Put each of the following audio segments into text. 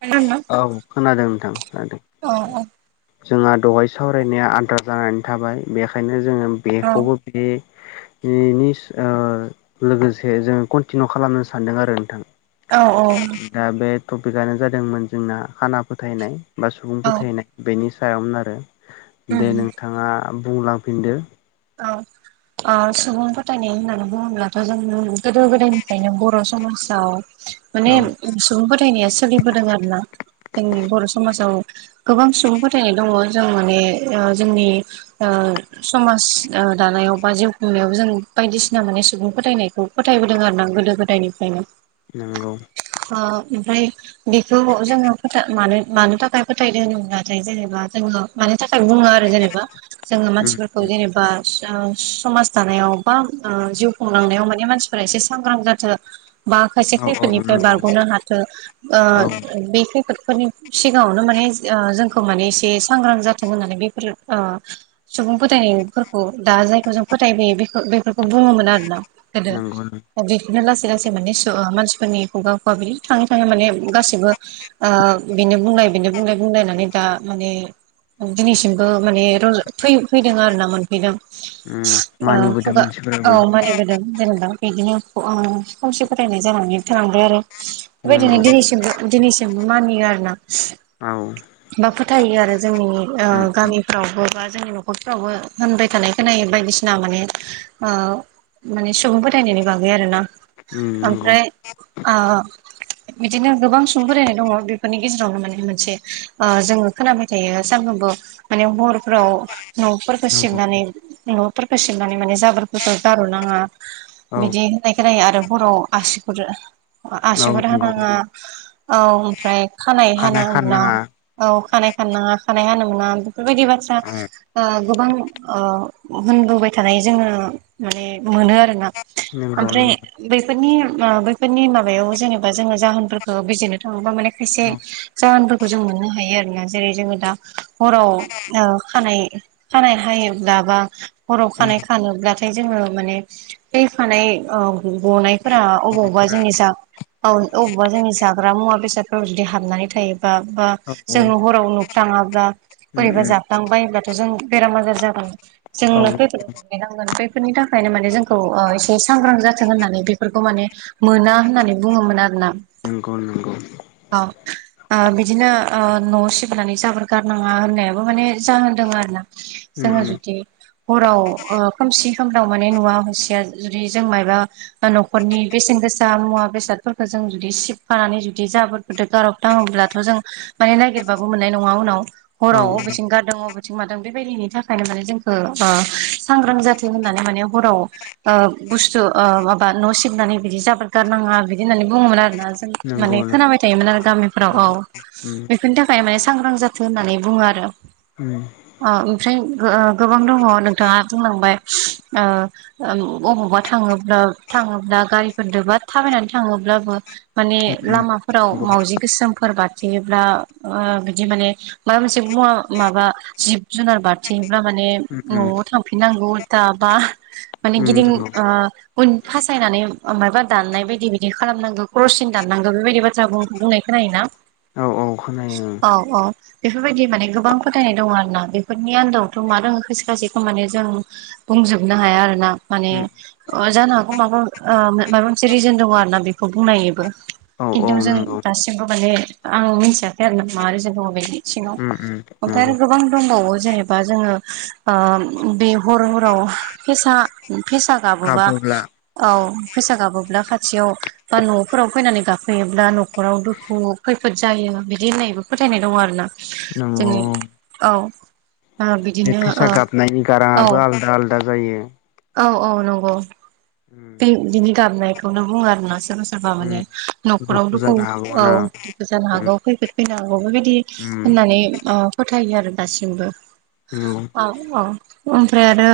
औ औ खोनादों नोंथां खोनादों जोंहा दहाय सावरायनाया आद्रा जानानै थाबाय बेखायनो जोङो बेखौबो बे बेनि लोगोसे जोंङो कन्टिनिउ खालामनो सानदों आरो नोंथां औ औ दा बे टपिकयानो जादोंमोन जोंना खाना फोथायनाय बा सुबुं फोथायनाय बेनि सायावमोन आरो उम दे नोंथाङा बुंलांफिनदो औ सुबुं फोथायनाय होननानै बुङोब्लाथ' जों गोदो गोदायनिफ्रायनो बर' समाजाव माने औ सुबुं फोथायनाया सोलिबोदों आरोना जोंनि बर' समाजाव गोबां सुबुं फोथायनाय दङ जों माने जोंनि ओ समाज ओ दानायाव बा जिउ खुंनायावबो जों बायदिसिना माने सुबुं फोथायनायखौ फोथायबोदों आरोना गोदो गोदायनि फ्रायनो नंगौ अ ओमफ्राय बेखौ जोङो फो मानो मानो थाखाय फोथायदों होनोब्लाथाय जेनेबा जोङो मानि थाखाय बुङो आरो जेनेबा जोङो उम मानसिफोरखौ जेनेबा समाज दानायाव बा जिउ खुंलांनायाव माने मानसिफोरा एसे सांग्रां जाथों बा खायसे औ औ खैफोदनिफ्राय नंगौ बारग'नो हाथों ओ औ बे खैफोदफोरनि सिगाङावनो माने जोंखौ माने एसे सांग्रां जाथों होननानै बेफोर ओ सुबुं फोथायो दा जायखौ जों फोथायबोयो बे बेफोरखौ बुङोमोन आर ना गोदो। नंगौ दा बेफोरनो लासै लासै माने मानसिफोरनि खुगा खुगा बिदि थाङै थाङै माने गासैबो ओ बेनो बुंल बेनो बुंल बुंलायनानै दा माने दिनैसिमबो मानेज फैदों आरो ना मोनफैदों। उम [unintelligible] मानिबोदों अ मानसिफोराबो मानिबोदों जेनबा बिदिनो खावसे फोथायनाय जानानै थालांबाय आरो बेबायदिनो नंगौ दिनैसिमबो दिनैसिम मानियो आरो ना औ बा फोथायो आरो जोंनि उम ओ गामि फोरावबो बा जोंनि न'खरफ्रावबो होनबाय थानाय खोनायै बायदिसिना माने माने सुबुं फोथायनायनि बागै आर ना। उम नंगौ ओमफ्राय आ बिदिनो गोबां सुबुं बेरायनाय दङ बेफोरनि गेजेरावनो माने मोनसे ओ जोङो खोनाबाय थायो सानफ्रोमबो। माने हरफोराव न'फोरखौ नंगौ सिबनानै न'फोरखौ सिबनानै माने जाबोर गोथ' गार' नाङा औ बिदि होनाय खोनाय आरो बर' आसि गुर नंगौ आसुगुर नंगौ हानाङा औ ओमफ्राय खानाइ हानो खारनाय खारनाङा औ खानाय खाना खानाय हानो मोना बेफोरबायदि बाथ्रा औ ओ गोबां होनबोबाय थानाय जोङो माने मोनो आरो। नंगौ आमफ्राय नंगौ बैफोरनि बैफोरनि माबायाव जेनेबा जोङो जाहोनफोरखौ बिजिरनो थाङोबा माने एसे औ जाहोनफोरखौ जों मोननो हायो आरोना जेरै जोङो दा हराव खानाय खानाय हायोब्ला बा हराव खानाय खानोब्ला नाथाय जोङो माने फैफानाय गनायफोरा अबावबावबा फोरा जोंनि जा औ अबेावबा जोंनि जाग्रा मुवा बेसादफ्रारदि हाबनानै थायो बा औ उम जोङो हराव नुफ्लाङाब्ला बोरैबा उम जाफ्लां बायोब्लाथ' जों बेराम आजार जाबोन औ जोंनो खैफोद बेफोरनि थाखायनो माने जोंखौ एसे सांग्रां जाथों होननानै बेफोरखौ माने मोना होननानै बुङोमोन आरोना। नंगौ नंगौ औ बिदिनो न'आव सिबिनानै जाबोर गारनाङा होननायाबो माने जाहोन दङ आरो ना। उम जोङो उम जुदि हराव खोमसि खोमदाव माने नुवा हसिया जुदि जों मायबा न'खरनि बेसेन गोसा मुवा बेसादफोरखौ जों जुदि सिबखानानै जुदि जाबो गोथ गारब थाङोब्लाथ' जों माने नागिरबाबो मोननाय नङा उनाव। औ हराव बबेथिं गारदों बबेथिं मादों बेबायदिनि थाखायनो माने जोंखौ सांग्रां जाथों होननानै माने हराव ओ बुस्थु माबा न' सिबनानै बिदि जाबाद गारनाङा बिदि होननानै बुङोमोन आरोना। नंगौ माने खोनाबाय थायोमोन आरो गामिफोराव औ उम बेफोरनि थाखाय माने सांग्रां जाथों होननानै बुङो आरो। [unintelligible] ओमफ्राय गोबां दङ नोंथाङा बुंलांबाय ओ अबावबा थाङोब्ला थाङोब्ला गारिफोरजोंबा थाबायनानै थाङोब्लाबो माने उम उम लामाफोराव नंगौ मावजि गोसोमफोर बारथिोयोब्ला ओ बिदि माने माबा मोनसे मुवा माबा जिब जुनार बारथिहैब्ला माने उम उम न'आव थांफिननांगौ उल्था बा माने उम गिदिं नंगौ आ उन थासायनानै मायबा दाननाय बायदि बायदि खालामनांगौ क्रसिन दाननांगौ बेबायदि बाथ्रा बुंनाय खोनायोना औ औ खोनायो ओं औ औ बेफोरबायदि माने गोबां फोथायनाय दङ आरोना बे बेफोरनि आन्दावथ' मा दोङो खायसे खायसेखौ माने जों बुंजोबनो हाया आरोना माने उम अ जानो हागौ माबा ओ माबा मोनसे रिजोन दङ आरोना बेखौ बुंनायनिबो औ औ खिन्थु जों नंगौ दासिमबो माने आं मिथियाखै आरोना मारै जोंब बबेनि सिङाव उम उम ओमफ्राय नंगौ आरो गोबां दंबावो जेनेबा जोङो ओ बे हर हराव फेसा फेसा गाबोबा गाबोब्ला औ फैसा गाबोब्ला खाथियाव बा न'फोराव फैनानै गाखोयोब्ला न'खराव दुखु खैफोद जायो बिदि होननायबो फोथायनाय दङ आरोना। नंगौ जोंनि औ ओ बे बिदिनो फेसा ओ गाबनायनि औ गाराङाबो आलदा आलादा जायो। औ औ नंगौ उम बे बिनि गाबनायखौनो बुङो आरोना सोरबा सोरबा उम माने न'खराव दुखु जानो हागौ औ ना दुखु जानो उम हागौ खैफोद फैनो हागौ बेबायदि उम होननानै औ फोथायो आरो दासिमबो। नंगौ औ औ ओमफ्राय आरो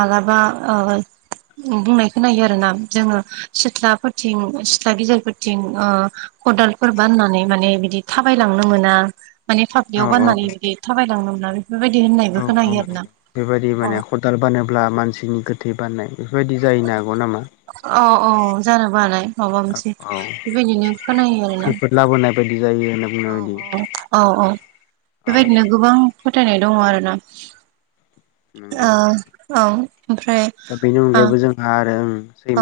मालाबा ओ बुंनायखौ नायो आरोना जोङो सिथ्लाफोरथिं सिथ्ला गेजेरफोरथिं ओ खदालफोर बाननानै माने बिदि थाबायलांनो मोना। माने औ फाफ्लियाव औ गाननानै बिदि थाबायलांनो मोना बेफोरबायदि औ होननायबो औ खोनायो औ आरोना। बेबायदि अ माने खदाल बानोब्ला मानसिनि गोथै बाननाय बेफोरबायदि जाहैनो हागौ नामा? औ औ जानोबो हानाय माबा औ मोनसे औ बेबायदिनो खोनायो आरोना। खैफोद लाबोनाय बायदि जायो होनना बुंनाय औ औ बायदि औ औ औ बेबायदिनो गोबां फोथायनाय दङ आरोना। ओ नंगौ औ ओमफ्राय दा बेनि ओ अनगायैबो जोंहा आरो ओ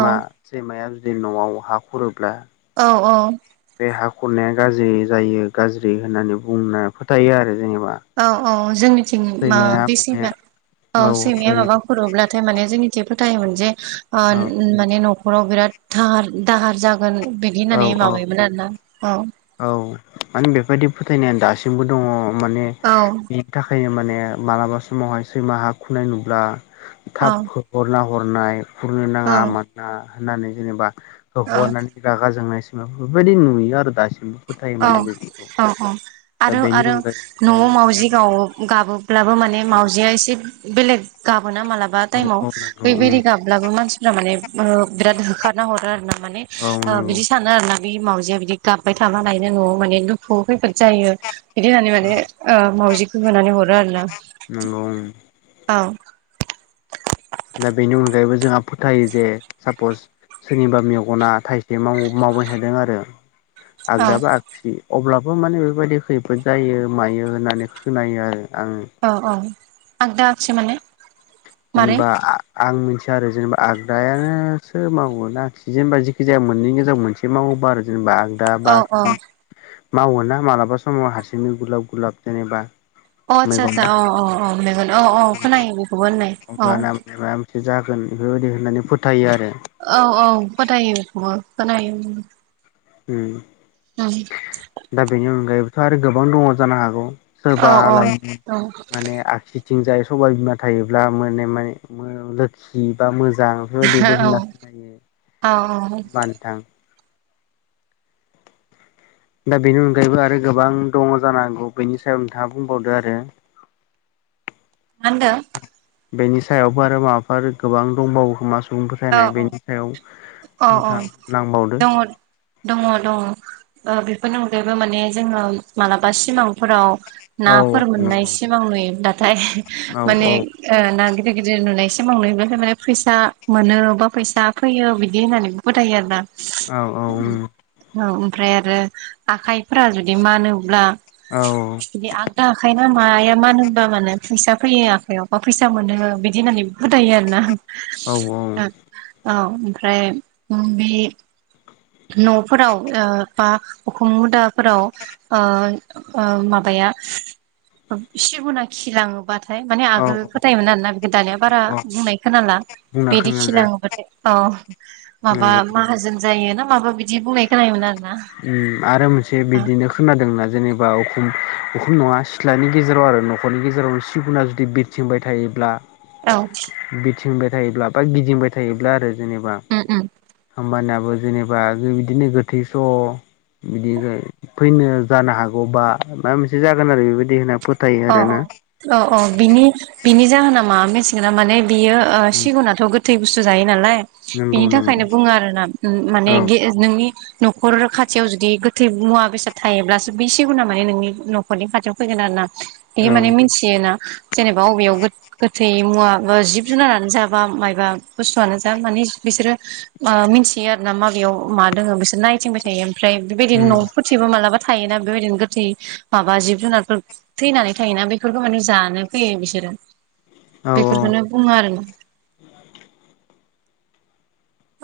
औ सैमाया जुदि न'आव हा खुरोब्ला औ औ बे हा खुरनाया गाज्रि जायो गाज्रि होननानै बुंनो फोथायो आरो जेनेबा। औ औ जोंनिथिं मा सैमाया बे माने सैमा औ सैमाया माबा फोरोब्लाथाय माने जोंनिथि फोथायोमोनजे ओ माने जे न'खराव बिरादाहार दाहार जागोन बिदि औ होननानै औ माबायोमोन आरोना औ औ माने बेबायदि फोथायनाया दासिमबो दङ माने औ बिनि थाखायनो माने मालाबा समावहाय सैमा हा खुरनाय नुब्ला औ थाब हरना हरनाय हुरनो नाङा औ मा होननानै जेनेबा हो औ हरनानै रागा जोंनायसिमाव बेफोरबायदि नुयो आरो दासिमबो। फोथायो माने औ बेफोरखौ औ औ दा आरो बेनि आरो अनगायै औ न'आव मावजि गाव गाबोब्लाबो माने औ मावजिया एसे बेलेग गाबोना माला बा औ ताइमाव औ नंगौ उम बैबायदि गाबब्लाबो मानसिफ्रा माने ओ बिराद होखारना हरो आरोना माने‌ औ ओ नंगौ सानो आरोना बे मावजिया बिदि गाबबाय थाबालायनो न'आव माने दुखु खैफोद जायो। बिदि होननानै माने ओ मावजिखौ होनानै हरो आरोना। नोंगौ औ दा बेनि अनगायैबो जोंहा फोथायो जे सापस सोरनिबा मेगना थाइसे मावबाय थादों आरो औ आगदाबा आ गसि अब्लाबो माने बेफोरबायदि खैफोद जायो मायो होननानै खोनायो आरो आङो। औ औ आगदा आगसि माने मारै जेनेबा आं मिथिया आरो जेनेबा आगदायानोसो मावगोननाखि जेनेबा जेखि जाया मोननैनि गेजेराव मोनसे एसे मावोबा आरो जेनेबा आ दा औ बाख औ मावो ना मालाबा समाव हारसिं गुलाब गुलाब जेनेबा अ आतसा मैगना आतसा औ औ औ नौगो औ औ खोनायो बेखौबो होननाय औ एसे जागोन बेफोरबायदि होननानै फोथायो आरो। औ औ फोथायो खौबो खोनायो उम [inaudible] दा बेनि अनगायैबोथ' आरो गोबां दङ जानो हागौ। औ सोरबा ला औ माने आगसि थिंजाय सबाय बिमा थायोब्ला मे माने लोखि बा मोजां बेफोरबायदिबो होनना खोनायो औ नडा़ मा होनबा नोथां दा बेनि अनगायैबो आरो गोबां दङ जानांगौ बेनि सायाव नोंथाङा बुंबावदो आरो मा होनदों बेनि सायावबो आरो माबाफोर गोबां दंबावो मा सुबुं औ फोथायनाय बेनि सायाव औ औ नोंथां नांबावदों दङ दङ दङ बेफोरनि अनगायैबो माने जोङो मालाबा सिमां हराव औ औ नाफोर मोननाय नंगौ सिमां नुयोब्लाथाय औ माने औ ना गिदिर गिदिर नुनाय सिमां नुयोब्लाथाय माने फैसा मोनो बा फैसा फैयो बिदि होननानैबो फोथायो आरो ना औ औ औ ओमफ्राय आरो आखाइफोरा जुदि मानोब्ला औ बि आगदा आखाइ ना माया मानो होनोबा मानो फैसा फैयो आखाइयाव मा फैसा मोनो बिदि होननानै बुथायो आरो ना औ औ ओमफ्राय बे न'फोराव बा उखुम मुदाफोराव ओ माबाया सिगोना खिलाङोबा थाय थाय माने औ आगोल फोथायोमोन आरोना बे दानिया बारा औ बुंनाय खोनाला बुंना बेदि खोनाला खिलाङोबाथाय औ माबा नंगौ माहाजोन जायो ना माबा बिदि बुंनाय खोनायोमोन आरोना आरो मोनसे बिदिनो खोनादोंना जेनेबा उखुम उखुम नङा सिथ्लानि गेजेराव आरो न'खरनि गेजेरावनो सिगुना जुदि थिंबाय थायोब्ला औ बिरथिंबाय थायोब्ला बा गिदिंबाय थायोब्ला आरो जेनेबा उम उम हामबानियाबो जेनेबा बिदिनो गोथैस' बिदि फैनो जानो हागौबा माबा मोनसे जागोन आरो बेबायदि होनना फोथायो अ आरोना अ अ अ बिनि बिनि जाहोना माब मिथिगोन माने बियो सिगुनाथ' गोथै बुस्थु जायो नालाय नंगौ बिनि नंगौ थाखायनो बुङो आरो ना माने औ नोंनि न'खर खाथियाव जुदि गोथै मुवा बेसाद थायोब्लासो बे सिगुना माने नोंनि न'खरनि खाथियाव फैगोन आरो ना औ बियो माने मिथियोना जेनेबा बबेयाव गोथै मुवा बा जिब जुनारानो जा बा मायबा बुस्थुआनो जा माने बिसोरो मिन्थियो आरो ना माबेयाव मा दोङो बिसोर नायथिंबाय थायो ओमफ्राय बेबायदिनो न'फोरथिबो मालाबा थायोना बेबायदिनो गोथै माबा जिब जुनारफोर थैनानै थायोना बेफोरखौ माने जानो फैयो बिसोरो औ बेफोरखौनो बुङो आरो ना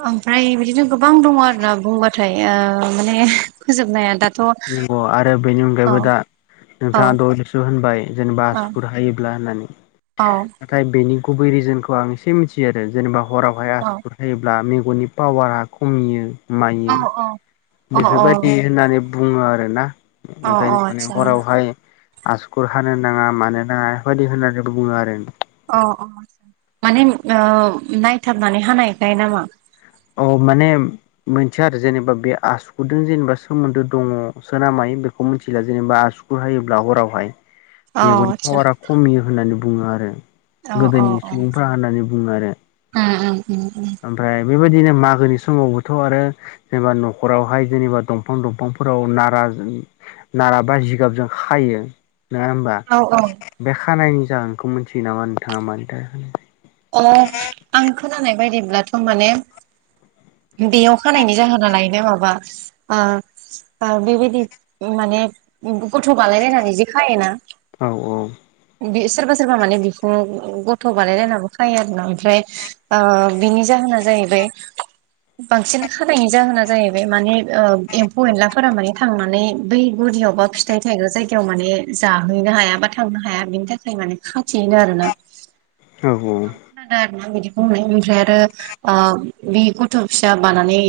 ओमफ्राय बिदिनो गोबां दङ आरोना बुंबाथाय माने फोजोबनाया दा नंगौ आरो बेनि अनगायैबो दा औ नोंथाङा दहायसो' होनबाय जेनेबा हासुखुर हायोब्ला होननानै औ नाथाय बेनि गुबै रिजोनखौ आं एसे मिथियो आरो जेनेबा हराव हाया आसुगुर होयोब्ला मेगननि पावारा खमियो औ मायो औ बेफोरबायदि होननानै बुङो आरोना औ ओंखायनो औ माने आतसा हरावहा हाय आसुगुर हानो नाङा मानो नाङा बेफोरबायदि होननानै बुङो आरो अ अ माने नायथाबनानै हानायखाय नामा औ माने मोनथिया आरो जेनेबा बे आसुगुदो जेनेबा सोमोन्दो दङ सो ना मायो बेखौ मिथिला जेनेबा आसु गुर हायोब्ला हरावहाय [inaudible] मेगननि पावारा खमियो होननानै बुङो आरो अ अ गोदोनि सुबुंफ्रा होननानै बुङो आरो अ उम उम उम ओमफ्राय बेबायदिनो मागोनि समावबोथ' आरो जेनेबा न'खरावहाय जेनेबा दंफां दंफांफोराव नारा नाराबा जिगाबजों खायो नोङा होमबा औ औ बे खानायनि जाहोनखौ मिथियो नामा नोंथाङा मानि थाखाय अ आं खोनानाय बायदिब्लाथ' माने बेयाव खानायनि जाहोनालाय माबा बेबायदि माने गथ' बानायायलायनानै जेखायोना औ बे सोरबा सोरबा माने बिखुङाव गथ' बानायलायनाबो खायो आरो ना ओमफ्राय बिनि जाहोना जाहैबाय बांसिन खानायनि जाहोना जाहैबाय माने एम्फौ एनलाफोरा माने थांनानै बै गुुदियाव बा फि फिथाइ थायग्रा जायगायाव माने जाहैनो हाया बा थांनो हाया बेनि थाखाय माने खाथियोनो आरोना औ औ आं खोनादों आरो ना बिदि बुंनाय ओमफ्राय आरो बे गथ' फिसा बानानै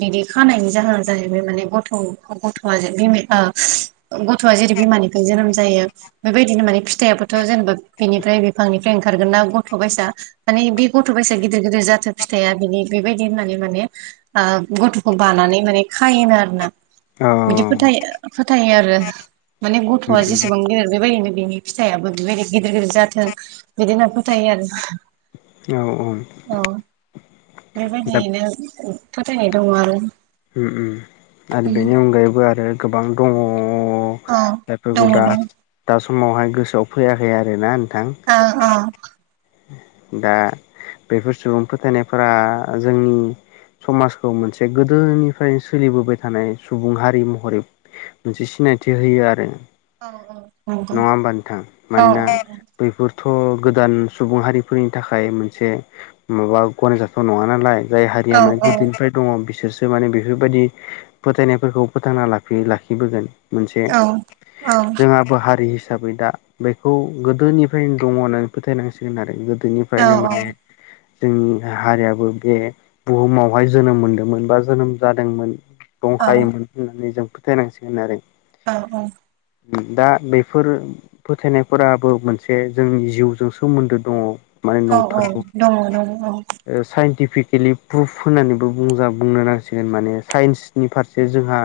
बिदि खानायनि जाहोना जाहैबाय माने गथ' गथ'आ बि गथ'आ जेरै बिमानिफाय जोनोम जायो बेबायदिनो माने फिथाइयाबोथ' जेनेबा बेनिफ्राय बिफांनिफ्राय ओंखारगोन ना गथ' बाइसा माने बे गथ' बाइसा गिदिर गिदिर जाथो फिथाइया बिनि बेबायदि होननानै माने गथ'खौ बानानै माने खायोनो आरो ना औ बिदि फोथाय फोथायो आरो माने उम गथ'आ जेसेबां गेदेर बेबायदिनो बेनि फिथाइयाबो बेबायदि गिदिर गिदिर जाथों बिदि होनना फोथायो आरो औ औ औ दा बेबायदियैनो फोथायनाय दङ आरो आरो उम बेनि अनगायैबो आरो गोबां दङ औ दङ बेफोरखौ दा दं दा समावहाय गोसोआव फैयाखै आरोना नोंथां अ अ दा बेफोर सुबुं फोथायनायफोरा जोंनि समाजखौ मोनसे गोदोनिफ्रायनो सोलिबोबाय थानाय सुबुं हारि महरै मोनसे सिनायथि होयो आरो औ औ नङा नंगौ होमबा नोंथां मानोना औ बैफोरथ' गोदान सुबुं हारिफोरनि थाखाय मोनसे माबा गनायजाथाव नङा नालाय जाय औ हारिया माने गोदोनिफ्राय दङ बिसोरसो माने बेफोरबायदि फोथायनायफोरखौ फोथांना लाखियो लाखिबोगोन मोनसे औ औ जोंहा ब हा बै हिसाबै दा बेखौ गोदोनिफ्रायनो दङ होननानै फोथायनांसिगोन आरो औ गोदोनिफ्रायनो माने जोंनि हारियाबो बे बुहुमावहाय जोनोम मोनदोंमोन बा जोनोम जादोंमोन दंखायोमोन होननानै जों फोथायनांसिगोन आरो औ औ दा बे बेफोर फोथायनायफोराबो मोनसे जोंनि जिउजों सोमोनदो दङ माने औ औ नंथारगौ दङ दङ औ साइन्टिफिकेलि प्रुफ होननानैबो बुंजा बुंनो नांसिगोन माने साइन्सनि फारसे जोंहा